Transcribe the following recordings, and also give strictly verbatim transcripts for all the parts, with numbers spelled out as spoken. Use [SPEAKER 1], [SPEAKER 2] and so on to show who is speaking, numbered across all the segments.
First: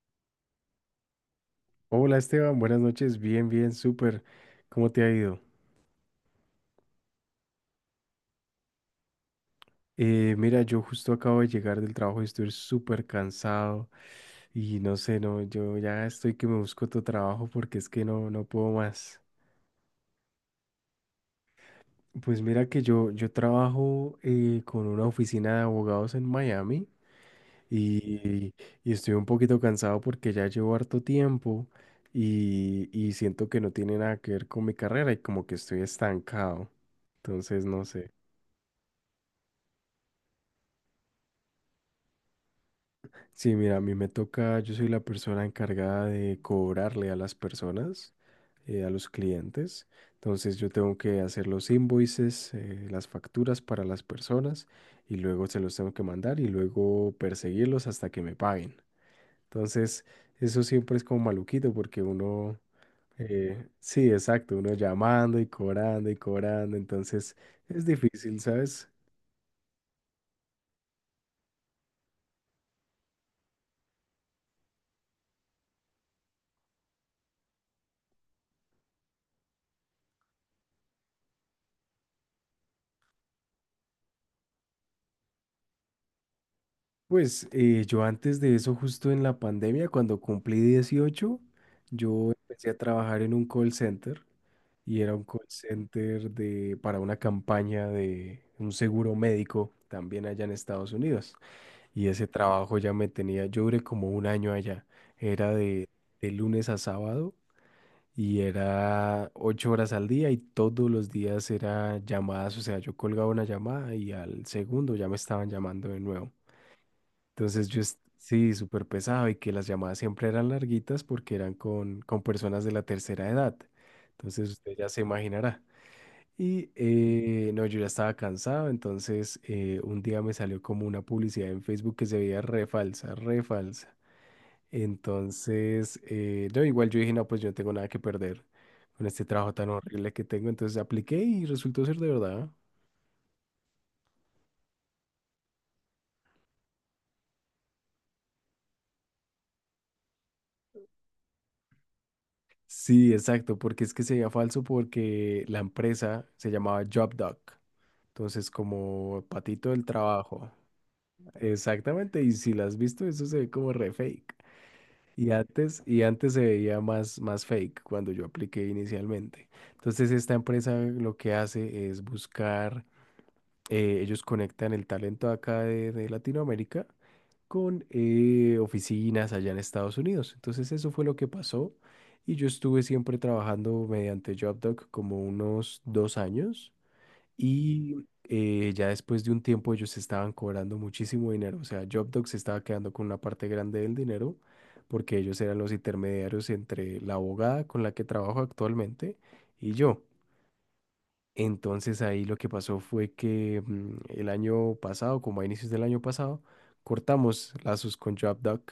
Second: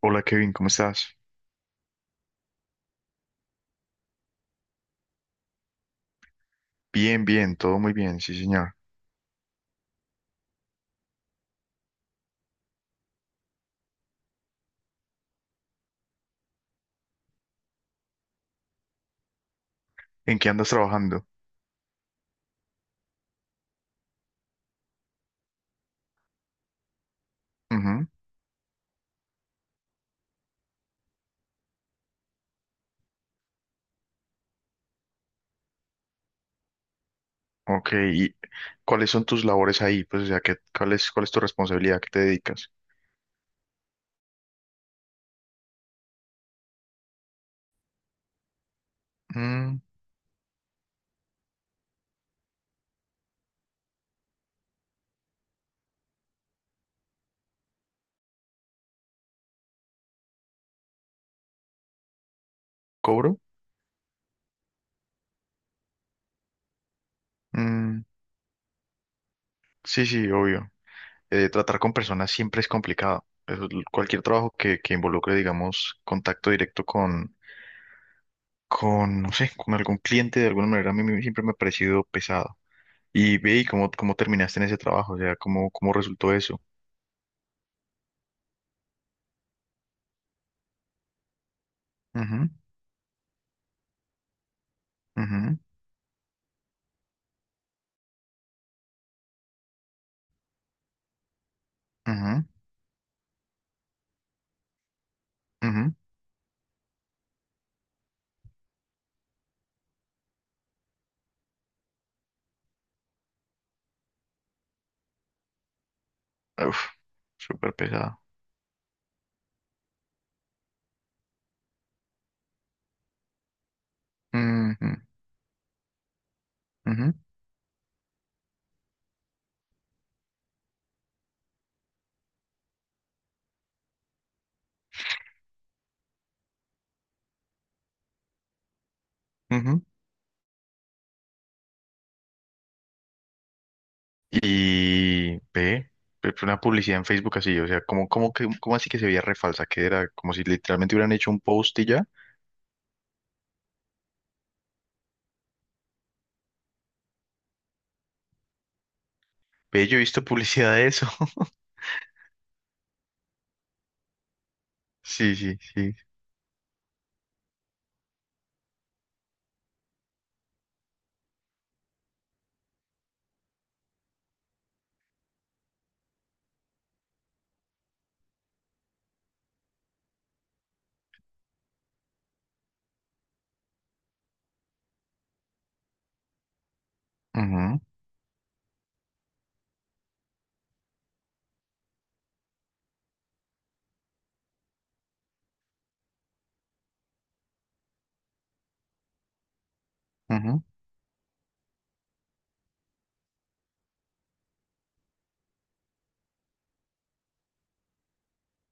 [SPEAKER 1] Hola Kevin, ¿cómo estás?
[SPEAKER 2] Hola Esteban, buenas noches, bien, bien, súper. ¿Cómo te ha ido?
[SPEAKER 1] Bien, bien, todo muy bien, sí señor.
[SPEAKER 2] Eh, mira, yo justo acabo de llegar del trabajo y estoy súper cansado y no sé, no, yo ya estoy que me busco otro trabajo porque es que no, no puedo más.
[SPEAKER 1] ¿En qué andas trabajando?
[SPEAKER 2] Pues mira que yo, yo trabajo eh, con una oficina de abogados en Miami
[SPEAKER 1] Ujú.
[SPEAKER 2] y, y estoy un poquito cansado porque ya llevo harto tiempo y, y siento que no tiene nada que ver con mi carrera y como que estoy estancado. Entonces, no
[SPEAKER 1] Ok,
[SPEAKER 2] sé.
[SPEAKER 1] ¿y cuáles son tus labores ahí? Pues, o sea, ¿qué, cuál es, cuál es tu responsabilidad? ¿A ¿Qué te dedicas?
[SPEAKER 2] Sí, mira, a mí me toca, yo soy la persona encargada de cobrarle a las personas, eh, a los
[SPEAKER 1] Mm,
[SPEAKER 2] clientes. Entonces yo tengo que hacer los invoices, eh, las facturas para las personas y luego se los tengo que mandar y luego perseguirlos hasta que me paguen. Entonces eso siempre es como maluquito porque uno,
[SPEAKER 1] ¿cobro?
[SPEAKER 2] eh, sí, exacto, uno llamando y cobrando y cobrando. Entonces es
[SPEAKER 1] Mm,
[SPEAKER 2] difícil, ¿sabes?
[SPEAKER 1] sí, sí, obvio. Eh, tratar con personas siempre es complicado. Eso es l- cualquier trabajo que, que involucre, digamos, contacto directo con, con, no sé, con algún cliente de alguna manera, a mí me- siempre me ha parecido pesado. Y ve, ¿y cómo, cómo terminaste en ese trabajo? O sea, ¿cómo, cómo resultó eso?
[SPEAKER 2] Pues eh, yo antes de eso, justo en la pandemia, cuando cumplí dieciocho yo
[SPEAKER 1] Ujú,
[SPEAKER 2] empecé a trabajar en un call center y era un call
[SPEAKER 1] ujú,
[SPEAKER 2] center de, para una campaña de un seguro médico también allá en Estados Unidos. Y ese
[SPEAKER 1] ujú.
[SPEAKER 2] trabajo ya me tenía, yo duré como un año allá. Era de,
[SPEAKER 1] Ujú.
[SPEAKER 2] de lunes a sábado y era ocho horas al día y todos los días era llamadas, o sea, yo colgaba una llamada y al segundo ya me estaban llamando de nuevo.
[SPEAKER 1] Uf,
[SPEAKER 2] Entonces
[SPEAKER 1] súper
[SPEAKER 2] yo, est-
[SPEAKER 1] pesado.
[SPEAKER 2] sí, súper pesado y que las llamadas siempre eran larguitas porque eran con, con personas de la tercera edad. Entonces usted ya
[SPEAKER 1] Ujú,
[SPEAKER 2] se imaginará. Y
[SPEAKER 1] ujú,
[SPEAKER 2] eh, no, yo ya estaba cansado, entonces eh, un día me salió como una publicidad en Facebook que se veía re falsa, re falsa. Entonces, eh, no, igual yo dije, no, pues yo no tengo nada que perder con este trabajo tan
[SPEAKER 1] ujú.
[SPEAKER 2] horrible que tengo, entonces apliqué y resultó ser de verdad.
[SPEAKER 1] Y ve, ve, fue una publicidad en Facebook así, o sea, como, como que, como así que se veía re falsa, que era como si literalmente hubieran hecho un post y ya.
[SPEAKER 2] Sí, exacto, porque es que se veía falso porque la empresa se llamaba JobDoc. Entonces, como patito del
[SPEAKER 1] Ve, yo he visto
[SPEAKER 2] trabajo.
[SPEAKER 1] publicidad de eso.
[SPEAKER 2] Exactamente, y si la has visto, eso se ve como re fake. Y
[SPEAKER 1] Sí, sí,
[SPEAKER 2] antes,
[SPEAKER 1] sí.
[SPEAKER 2] y antes se veía más, más fake cuando yo apliqué inicialmente. Entonces, esta empresa lo que hace es buscar, eh, ellos conectan el talento de acá de, de Latinoamérica con eh, oficinas allá en Estados Unidos. Entonces, eso fue lo que pasó. Y yo estuve siempre trabajando mediante JobDoc como unos dos años.
[SPEAKER 1] Ujú,
[SPEAKER 2] Y eh, ya después de un tiempo ellos estaban cobrando muchísimo dinero. O sea, Jobdog se estaba quedando con una parte grande del dinero porque ellos eran los intermediarios entre la abogada con la que trabajo actualmente y yo.
[SPEAKER 1] ujú.
[SPEAKER 2] Entonces ahí lo que pasó fue que mm, el año pasado, como a inicios del año pasado, cortamos lazos con Jobdog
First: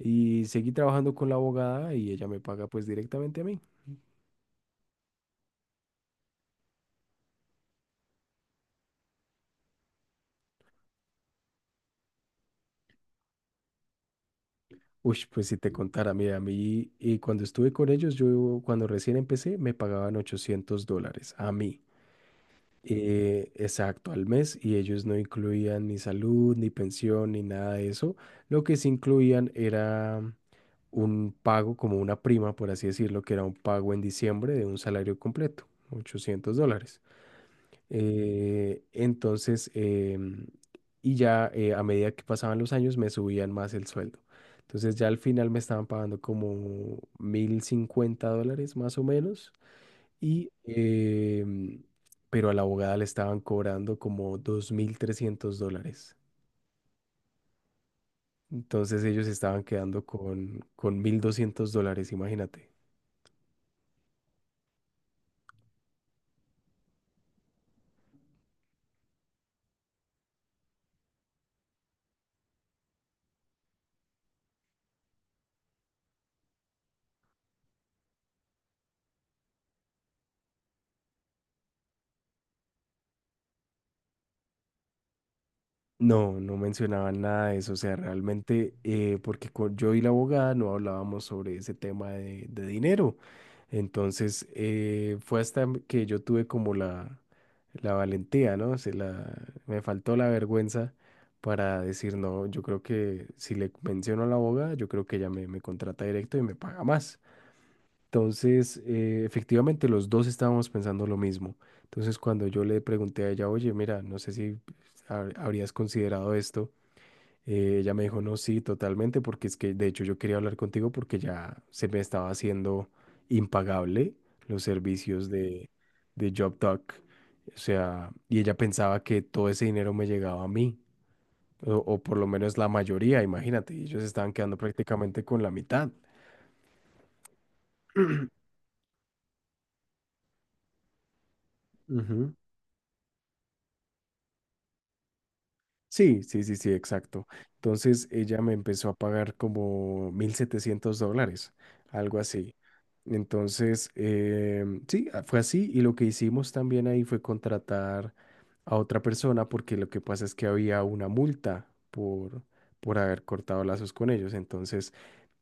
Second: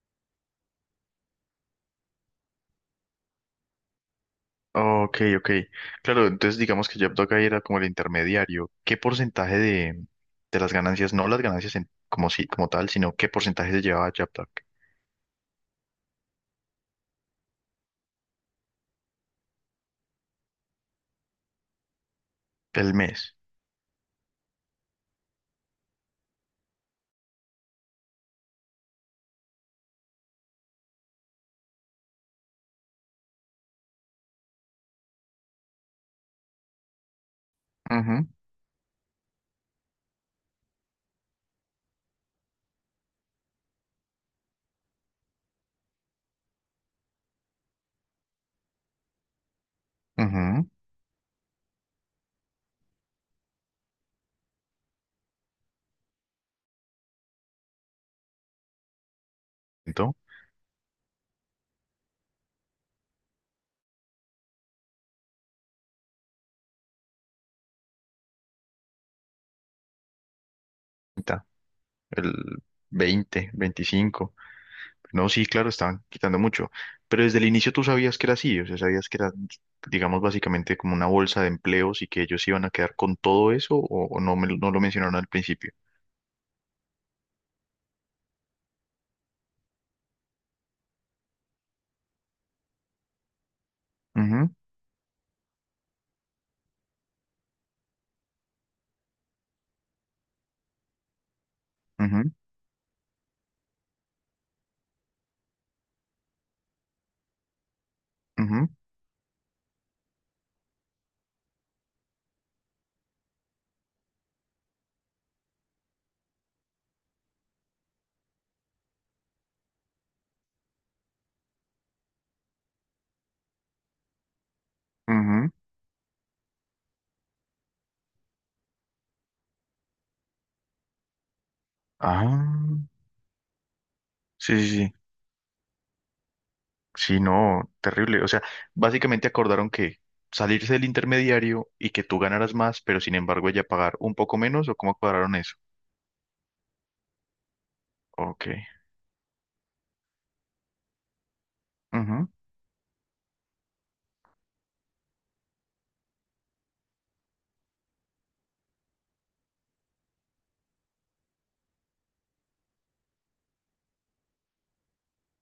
[SPEAKER 2] y seguí trabajando con la abogada y ella me paga pues directamente a mí.
[SPEAKER 1] Ok, ok. Claro, entonces digamos que Dog ahí era como el intermediario. ¿Qué porcentaje de, de las ganancias, no las ganancias en- como si, como tal, sino qué porcentaje se llevaba Dog
[SPEAKER 2] Uy, pues si te contara, mira, a mí, y cuando estuve con ellos, yo cuando recién empecé, me pagaban ochocientos dólares a mí,
[SPEAKER 1] el mes?
[SPEAKER 2] eh, exacto, al mes, y ellos no incluían ni salud, ni pensión, ni nada de eso. Lo que sí incluían era un pago, como una prima, por así decirlo, que era un pago en diciembre de un salario completo, ochocientos dólares.
[SPEAKER 1] Ujú,
[SPEAKER 2] Eh, entonces, em, y ya eh, a medida que pasaban los años me subían más el sueldo. Entonces ya al final me estaban pagando como mil cincuenta dólares más o menos. Y,
[SPEAKER 1] ujú.
[SPEAKER 2] em, pero a la abogada le estaban cobrando como dos mil trescientos dólares. Entonces ellos estaban quedando
[SPEAKER 1] Entonces,
[SPEAKER 2] con, con mil doscientos dólares, imagínate.
[SPEAKER 1] el veinte, veinticinco. No, sí, claro, estaban quitando mucho, pero desde el inicio tú sabías que era así, o sea, sabías que era, digamos, básicamente como una bolsa de empleos y que ellos iban a quedar con todo eso o, o no, me, lo- no lo mencionaron al principio.
[SPEAKER 2] No, no mencionaban nada de eso, o sea, realmente, eh, porque con- yo y la abogada no hablábamos sobre ese tema de, de dinero. Entonces,
[SPEAKER 1] Ujú,
[SPEAKER 2] eh, fue hasta que yo tuve como la, la valentía, ¿no? Se la, me faltó la vergüenza para decir,
[SPEAKER 1] ujú,
[SPEAKER 2] no, yo creo que si le menciono a la abogada, yo creo que ella me, me contrata directo y me paga más.
[SPEAKER 1] ujú,
[SPEAKER 2] Entonces, eh, efectivamente, los dos estábamos pensando lo mismo. Entonces, cuando yo le pregunté a ella, oye, mira, no sé si hab- habrías considerado esto, eh, ella me dijo, no, sí, totalmente, porque es que, de hecho, yo quería hablar contigo porque ya se me estaba haciendo impagable los servicios
[SPEAKER 1] ujú.
[SPEAKER 2] de, de JobTalk. O sea, y ella pensaba que todo ese dinero me llegaba a mí, o, o por lo menos
[SPEAKER 1] Ah,
[SPEAKER 2] la mayoría, imagínate, y ellos estaban quedando
[SPEAKER 1] sí, sí, sí,
[SPEAKER 2] prácticamente con la mitad.
[SPEAKER 1] sí, no, terrible, o sea, básicamente acordaron que salirse del intermediario y que tú ganaras más, pero sin embargo ella pagar un poco menos o cómo cuadraron eso.
[SPEAKER 2] Sí, sí, sí, sí, exacto. Entonces ella
[SPEAKER 1] Ok.
[SPEAKER 2] me empezó a pagar como mil setecientos dólares, algo
[SPEAKER 1] Ujú,
[SPEAKER 2] así. Entonces, em, sí, a- fue así. Y lo que hicimos también ahí fue contratar a otra persona porque lo que pasa es que había una multa por, por haber cortado lazos con ellos. Entonces,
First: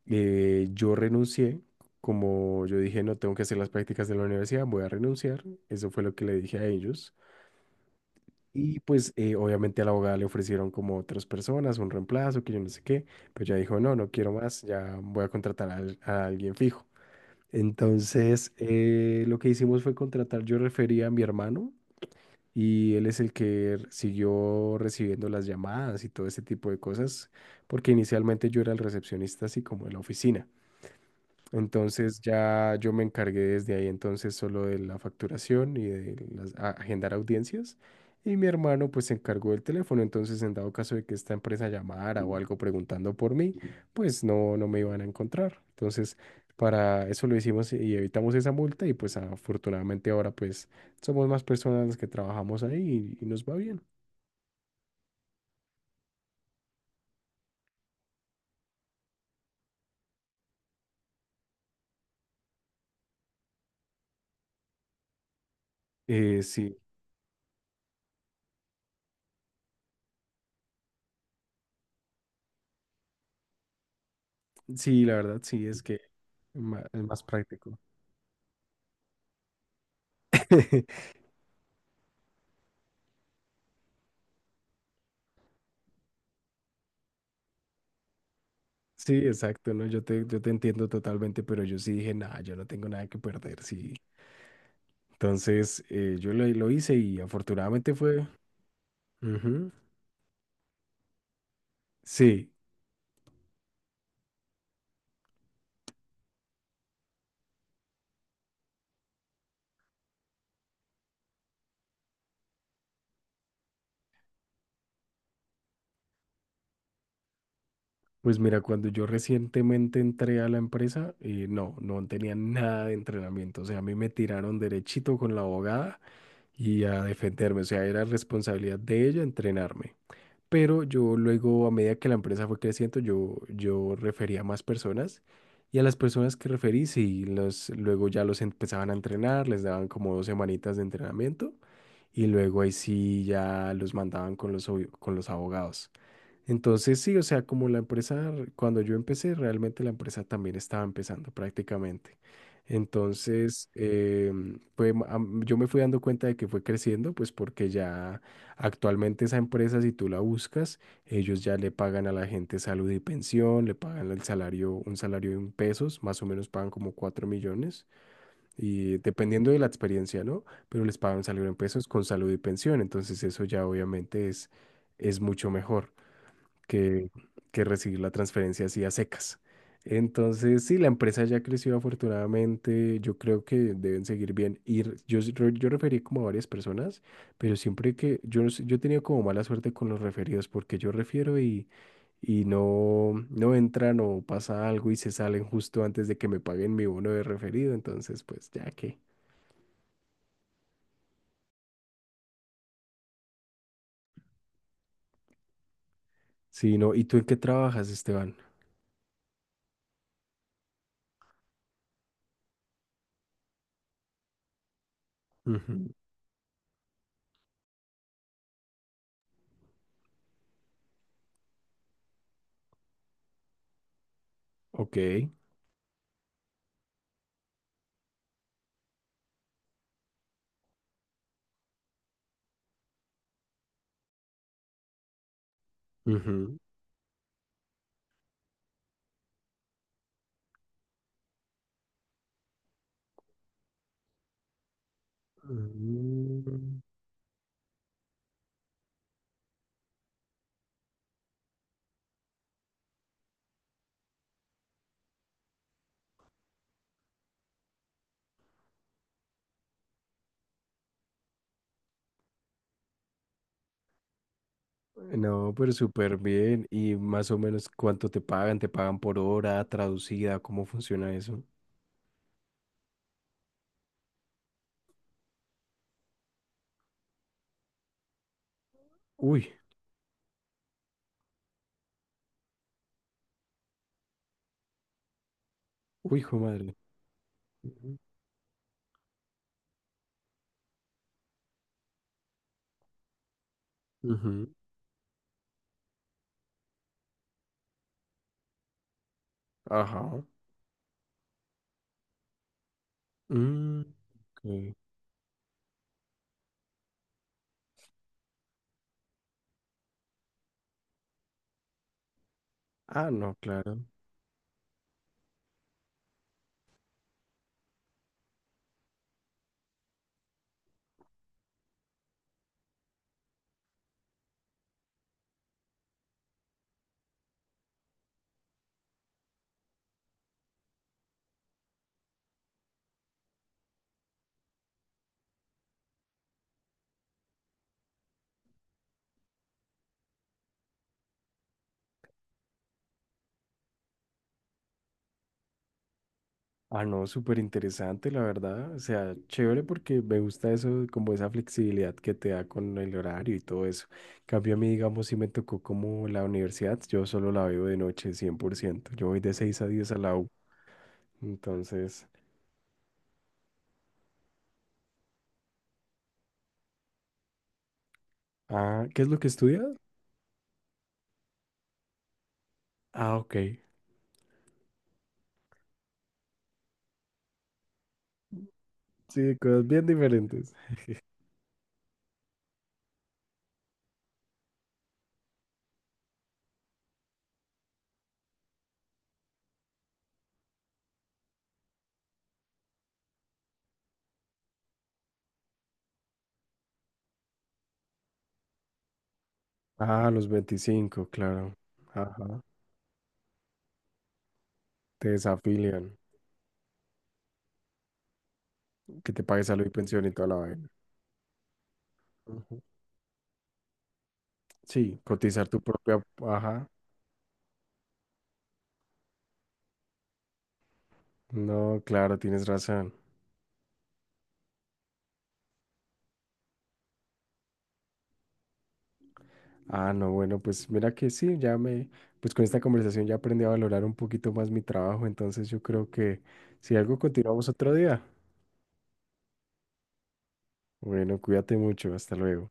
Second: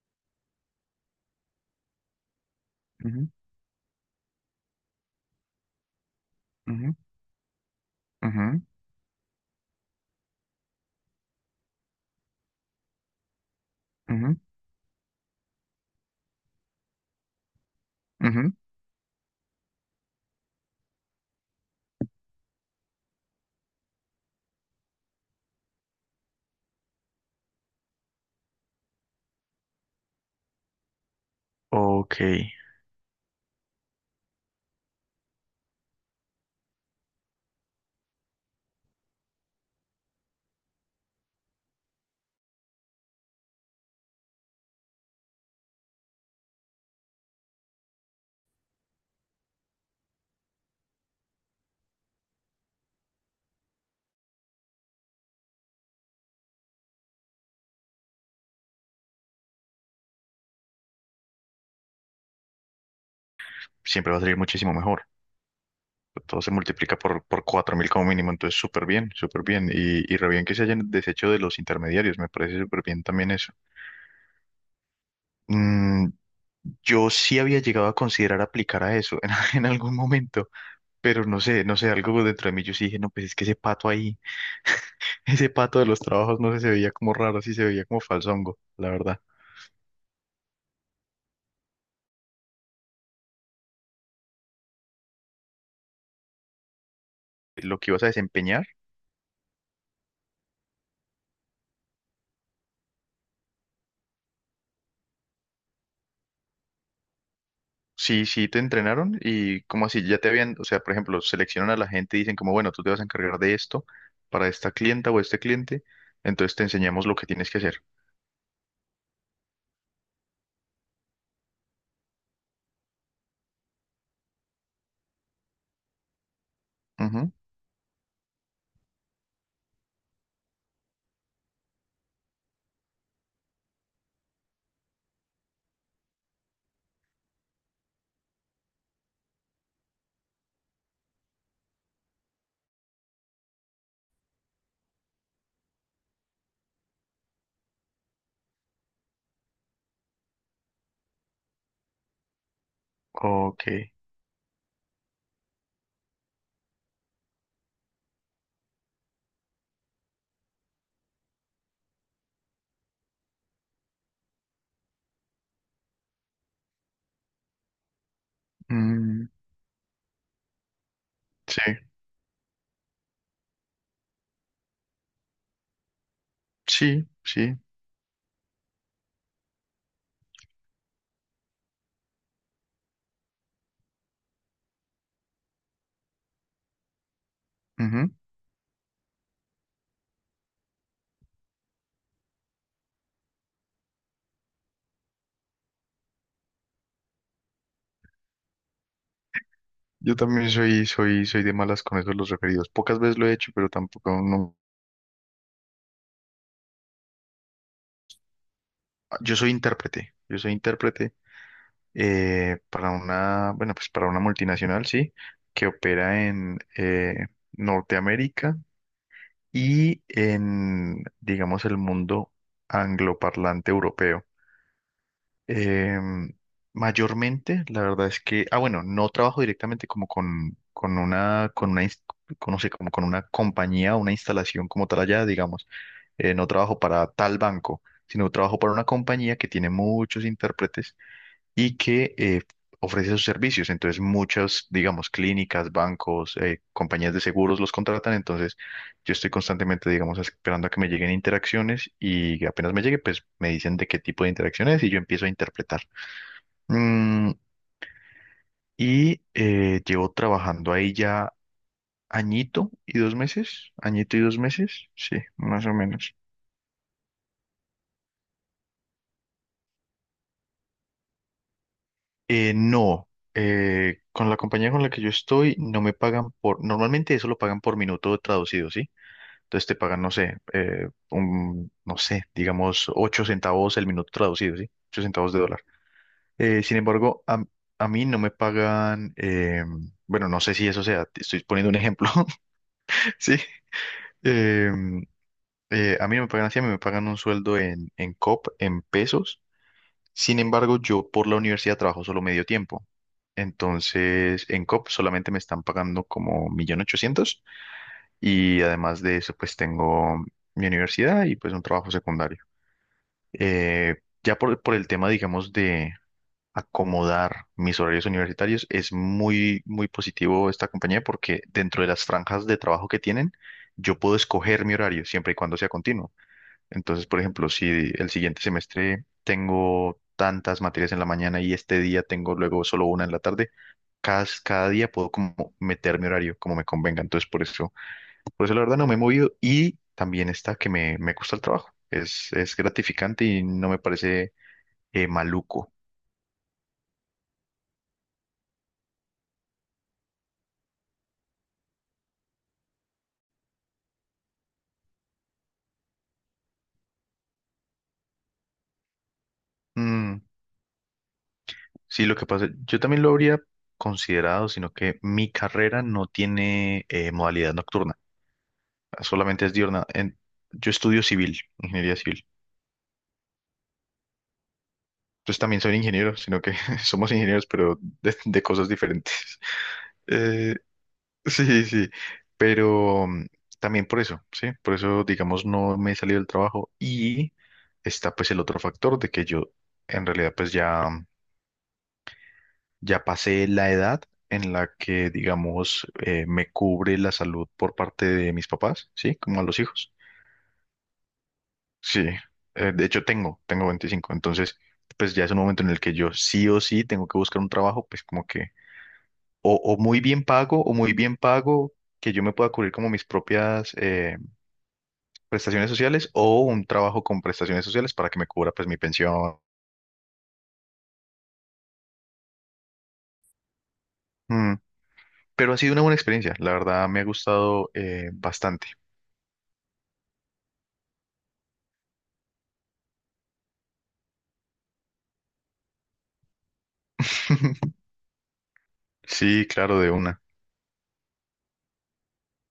[SPEAKER 2] eh, yo renuncié. Como yo dije, no
[SPEAKER 1] ujú,
[SPEAKER 2] tengo que hacer las prácticas de la universidad, voy a renunciar. Eso fue lo que le dije a
[SPEAKER 1] ujú,
[SPEAKER 2] ellos.
[SPEAKER 1] ujú,
[SPEAKER 2] Y pues eh, obviamente a la abogada le ofrecieron como otras personas, un reemplazo, que yo no sé qué, pero ya dijo, no, no quiero
[SPEAKER 1] ujú.
[SPEAKER 2] más, ya voy a contratar a, al- a alguien fijo. Entonces
[SPEAKER 1] Ujú.
[SPEAKER 2] eh, lo que hicimos fue contratar, yo refería a mi hermano y él es el que r- siguió recibiendo las llamadas y todo ese tipo de cosas, porque inicialmente yo era el recepcionista así como de la oficina.
[SPEAKER 1] Ok,
[SPEAKER 2] Entonces ya yo me encargué desde ahí entonces solo de la facturación y de las- a- agendar audiencias. Y mi hermano pues se encargó del teléfono. Entonces en dado caso de que esta empresa llamara o algo preguntando por mí, pues no, no me iban a encontrar. Entonces para eso lo hicimos y evitamos esa multa y pues afortunadamente ahora pues somos más personas las que trabajamos ahí y, y nos va bien.
[SPEAKER 1] siempre va a salir muchísimo mejor.
[SPEAKER 2] Eh,
[SPEAKER 1] Todo se
[SPEAKER 2] sí,
[SPEAKER 1] multiplica por, por cuatro mil como mínimo, entonces súper bien, súper bien. Y, y re bien que se hayan deshecho de los intermediarios, me parece súper bien también eso.
[SPEAKER 2] sí, la verdad sí es que
[SPEAKER 1] Mm,
[SPEAKER 2] ma- es
[SPEAKER 1] yo
[SPEAKER 2] más
[SPEAKER 1] sí había
[SPEAKER 2] práctico.
[SPEAKER 1] llegado a considerar aplicar a eso en, en algún momento, pero no sé, no sé, algo dentro de mí yo sí dije, no, pues es que ese pato ahí, ese pato de los trabajos, no sé, se veía como raro, sí se veía como falsongo, la
[SPEAKER 2] Sí,
[SPEAKER 1] verdad.
[SPEAKER 2] exacto, ¿no? Yo te, yo te entiendo totalmente, pero yo sí dije, nada, yo no tengo nada que perder, sí. Entonces, eh, yo lo, lo hice y
[SPEAKER 1] Lo que
[SPEAKER 2] afortunadamente
[SPEAKER 1] ibas a
[SPEAKER 2] fue.
[SPEAKER 1] desempeñar.
[SPEAKER 2] Ujú. Sí,
[SPEAKER 1] Sí, sí te entrenaron y como así, ya te habían, o sea, por ejemplo, seleccionan a la gente y dicen como, bueno, tú te vas a encargar de esto para esta clienta o este cliente, entonces te enseñamos lo que tienes que hacer.
[SPEAKER 2] pues mira, cuando yo recientemente entré a la empresa, eh, no, no tenía nada de entrenamiento, o sea, a mí me tiraron derechito con la abogada y a
[SPEAKER 1] Ujú.
[SPEAKER 2] defenderme, o sea, era responsabilidad de ella entrenarme. Pero yo luego, a medida que la empresa fue creciendo, yo, yo refería a más personas y a las personas que referí, sí, los, luego ya los empezaban a entrenar, les daban como dos semanitas de entrenamiento y luego ahí sí ya los mandaban con los, obvi- con los abogados. Entonces sí, o sea, como la empresa, re- cuando yo empecé, realmente la empresa también estaba empezando prácticamente.
[SPEAKER 1] Ok.
[SPEAKER 2] Entonces, em, fue ma- am- yo me fui dando cuenta de que fue creciendo, pues porque ya actualmente esa empresa, si tú la buscas, ellos ya le pagan a la gente salud y pensión, le pagan el salario, un salario en pesos, más o menos pagan como cuatro millones, y
[SPEAKER 1] Mm,
[SPEAKER 2] dependiendo de la experiencia, ¿no? Pero les pagan un salario en
[SPEAKER 1] sí,
[SPEAKER 2] pesos con salud y pensión, entonces eso ya obviamente es, es mucho mejor
[SPEAKER 1] sí,
[SPEAKER 2] que,
[SPEAKER 1] sí.
[SPEAKER 2] que recibir la transferencia así a secas. Entonces, sí, la empresa ya creció afortunadamente, yo creo que deben seguir bien. Y re- yo, s- re- yo referí como a varias personas, pero siempre
[SPEAKER 1] Ujú.
[SPEAKER 2] que yo, no sé, yo he tenido como mala suerte con los referidos, porque yo refiero y, y no, no entran o pasa algo y se salen justo antes de que me paguen mi bono de referido, entonces pues ya que.
[SPEAKER 1] Yo también soy, soy, soy de malas con eso de los referidos. Pocas veces lo he hecho, pero tampoco no.
[SPEAKER 2] Sí, no, ¿y tú en qué trabajas, Esteban?
[SPEAKER 1] Yo soy intérprete. Yo soy intérprete eh, para una, bueno, pues para una multinacional, sí, que
[SPEAKER 2] Ujú.
[SPEAKER 1] opera en eh, Norteamérica y en, digamos, el mundo angloparlante europeo.
[SPEAKER 2] Ok.
[SPEAKER 1] Em, mayormente, la verdad es que, ah, bueno, no trabajo directamente como con, con una, con una, ins- con, no sé, como con una compañía, una instalación como tal allá, digamos. Eh, no
[SPEAKER 2] Ujú.
[SPEAKER 1] trabajo para tal banco, sino trabajo para una compañía que tiene muchos intérpretes y que eh, ofrece sus servicios. Entonces, muchas, digamos, clínicas, bancos, eh,
[SPEAKER 2] Mm.
[SPEAKER 1] compañías de seguros los contratan. Entonces, yo estoy constantemente, digamos, esperando a que me lleguen interacciones y apenas me llegue, pues me dicen de qué tipo de interacción es y yo empiezo a interpretar. Mm, y eh, llevo trabajando ahí ya añito y dos meses, añito y dos meses, sí,
[SPEAKER 2] No,
[SPEAKER 1] más
[SPEAKER 2] pero
[SPEAKER 1] o menos.
[SPEAKER 2] súper bien. ¿Y más o menos cuánto te pagan? ¿Te pagan por hora, traducida? ¿Cómo funciona eso?
[SPEAKER 1] Eh, no. eh, con la compañía con la que yo estoy, no me pagan por, normalmente eso lo pagan por minuto traducido, ¿sí?
[SPEAKER 2] Uy,
[SPEAKER 1] Entonces te pagan, no sé, eh, un, no sé, digamos ocho centavos el minuto traducido, ¿sí? ocho centavos de dólar.
[SPEAKER 2] uy, hijo de
[SPEAKER 1] Eh,
[SPEAKER 2] madre.
[SPEAKER 1] sin embargo, a, a
[SPEAKER 2] Ujú.
[SPEAKER 1] mí no me pagan, eh, bueno, no sé si eso sea, te estoy poniendo un ejemplo, ¿sí?
[SPEAKER 2] Ujú.
[SPEAKER 1] Eh, eh, a mí no me pagan así, a mí me pagan un sueldo en, en C O P, en pesos.
[SPEAKER 2] Ajá.
[SPEAKER 1] Sin embargo, yo por la universidad trabajo solo medio tiempo.
[SPEAKER 2] Mm,
[SPEAKER 1] Entonces, en
[SPEAKER 2] ok.
[SPEAKER 1] C O P solamente me están pagando como un millón ochocientos mil y además de eso, pues tengo mi universidad y pues un trabajo secundario.
[SPEAKER 2] Ah, no, claro.
[SPEAKER 1] Eh, ya por, por el tema, digamos, de acomodar mis horarios universitarios, es muy, muy positivo esta compañía porque dentro de las franjas de trabajo que tienen, yo puedo escoger mi horario siempre y cuando sea continuo. Entonces, por ejemplo, si el siguiente semestre tengo tantas materias en la mañana y este día tengo luego solo una en la tarde, cada, cada día puedo como meter mi horario como me convenga. Entonces, por eso, por eso la verdad no me he movido y también está que me, me gusta el trabajo. Es, es gratificante y no me parece eh, maluco.
[SPEAKER 2] Ah, no, súper interesante, la verdad. O sea, chévere porque me gusta eso, como esa flexibilidad que te da con el horario y todo eso. En cambio a mí, digamos, si me tocó como la universidad, yo solo la veo de noche, cien por ciento. Yo voy de seis a diez a la
[SPEAKER 1] Mm,
[SPEAKER 2] U. Entonces,
[SPEAKER 1] sí, lo que pasa, yo también lo habría considerado, sino que mi carrera no tiene eh, modalidad nocturna,
[SPEAKER 2] ah, ¿qué es lo que
[SPEAKER 1] solamente es
[SPEAKER 2] estudias?
[SPEAKER 1] diurna. En- yo estudio civil, ingeniería civil.
[SPEAKER 2] Ah, ok.
[SPEAKER 1] Entonces también soy ingeniero, sino que somos ingenieros, pero de, de cosas
[SPEAKER 2] Sí,
[SPEAKER 1] diferentes.
[SPEAKER 2] cosas bien diferentes.
[SPEAKER 1] Eh, sí, sí, pero mm, también por eso, sí, por eso, digamos, no me he salido del trabajo y está pues el otro factor de que yo en realidad pues ya... Ya pasé la edad en la que, digamos, eh, me cubre la salud por parte de mis papás, ¿sí? Como a los hijos.
[SPEAKER 2] Ah, los veinticinco, claro.
[SPEAKER 1] Sí,
[SPEAKER 2] Ajá.
[SPEAKER 1] eh, de hecho tengo, tengo veinticinco, entonces
[SPEAKER 2] Te
[SPEAKER 1] pues ya es un momento en el
[SPEAKER 2] desafilian,
[SPEAKER 1] que yo sí o sí tengo que buscar un trabajo, pues como que
[SPEAKER 2] que te pagues
[SPEAKER 1] o,
[SPEAKER 2] salud y
[SPEAKER 1] o muy
[SPEAKER 2] pensión y
[SPEAKER 1] bien
[SPEAKER 2] toda la
[SPEAKER 1] pago
[SPEAKER 2] vaina.
[SPEAKER 1] o muy bien pago que yo me pueda
[SPEAKER 2] Ujú.
[SPEAKER 1] cubrir como mis propias eh,
[SPEAKER 2] Sí, cotizar tu
[SPEAKER 1] prestaciones
[SPEAKER 2] propia.
[SPEAKER 1] sociales o un
[SPEAKER 2] Ajá.
[SPEAKER 1] trabajo con prestaciones sociales para que me cubra pues mi pensión.
[SPEAKER 2] No, claro, tienes razón.
[SPEAKER 1] Mm. Pero ha sido una buena experiencia, la verdad me ha gustado eh, bastante.
[SPEAKER 2] Ah, no, bueno, pues mira que sí, ya me. Pues con esta conversación ya aprendí a valorar un poquito más mi trabajo, entonces yo creo que si algo continuamos otro día.
[SPEAKER 1] Sí, claro, de una.
[SPEAKER 2] Bueno, cuídate mucho, hasta luego.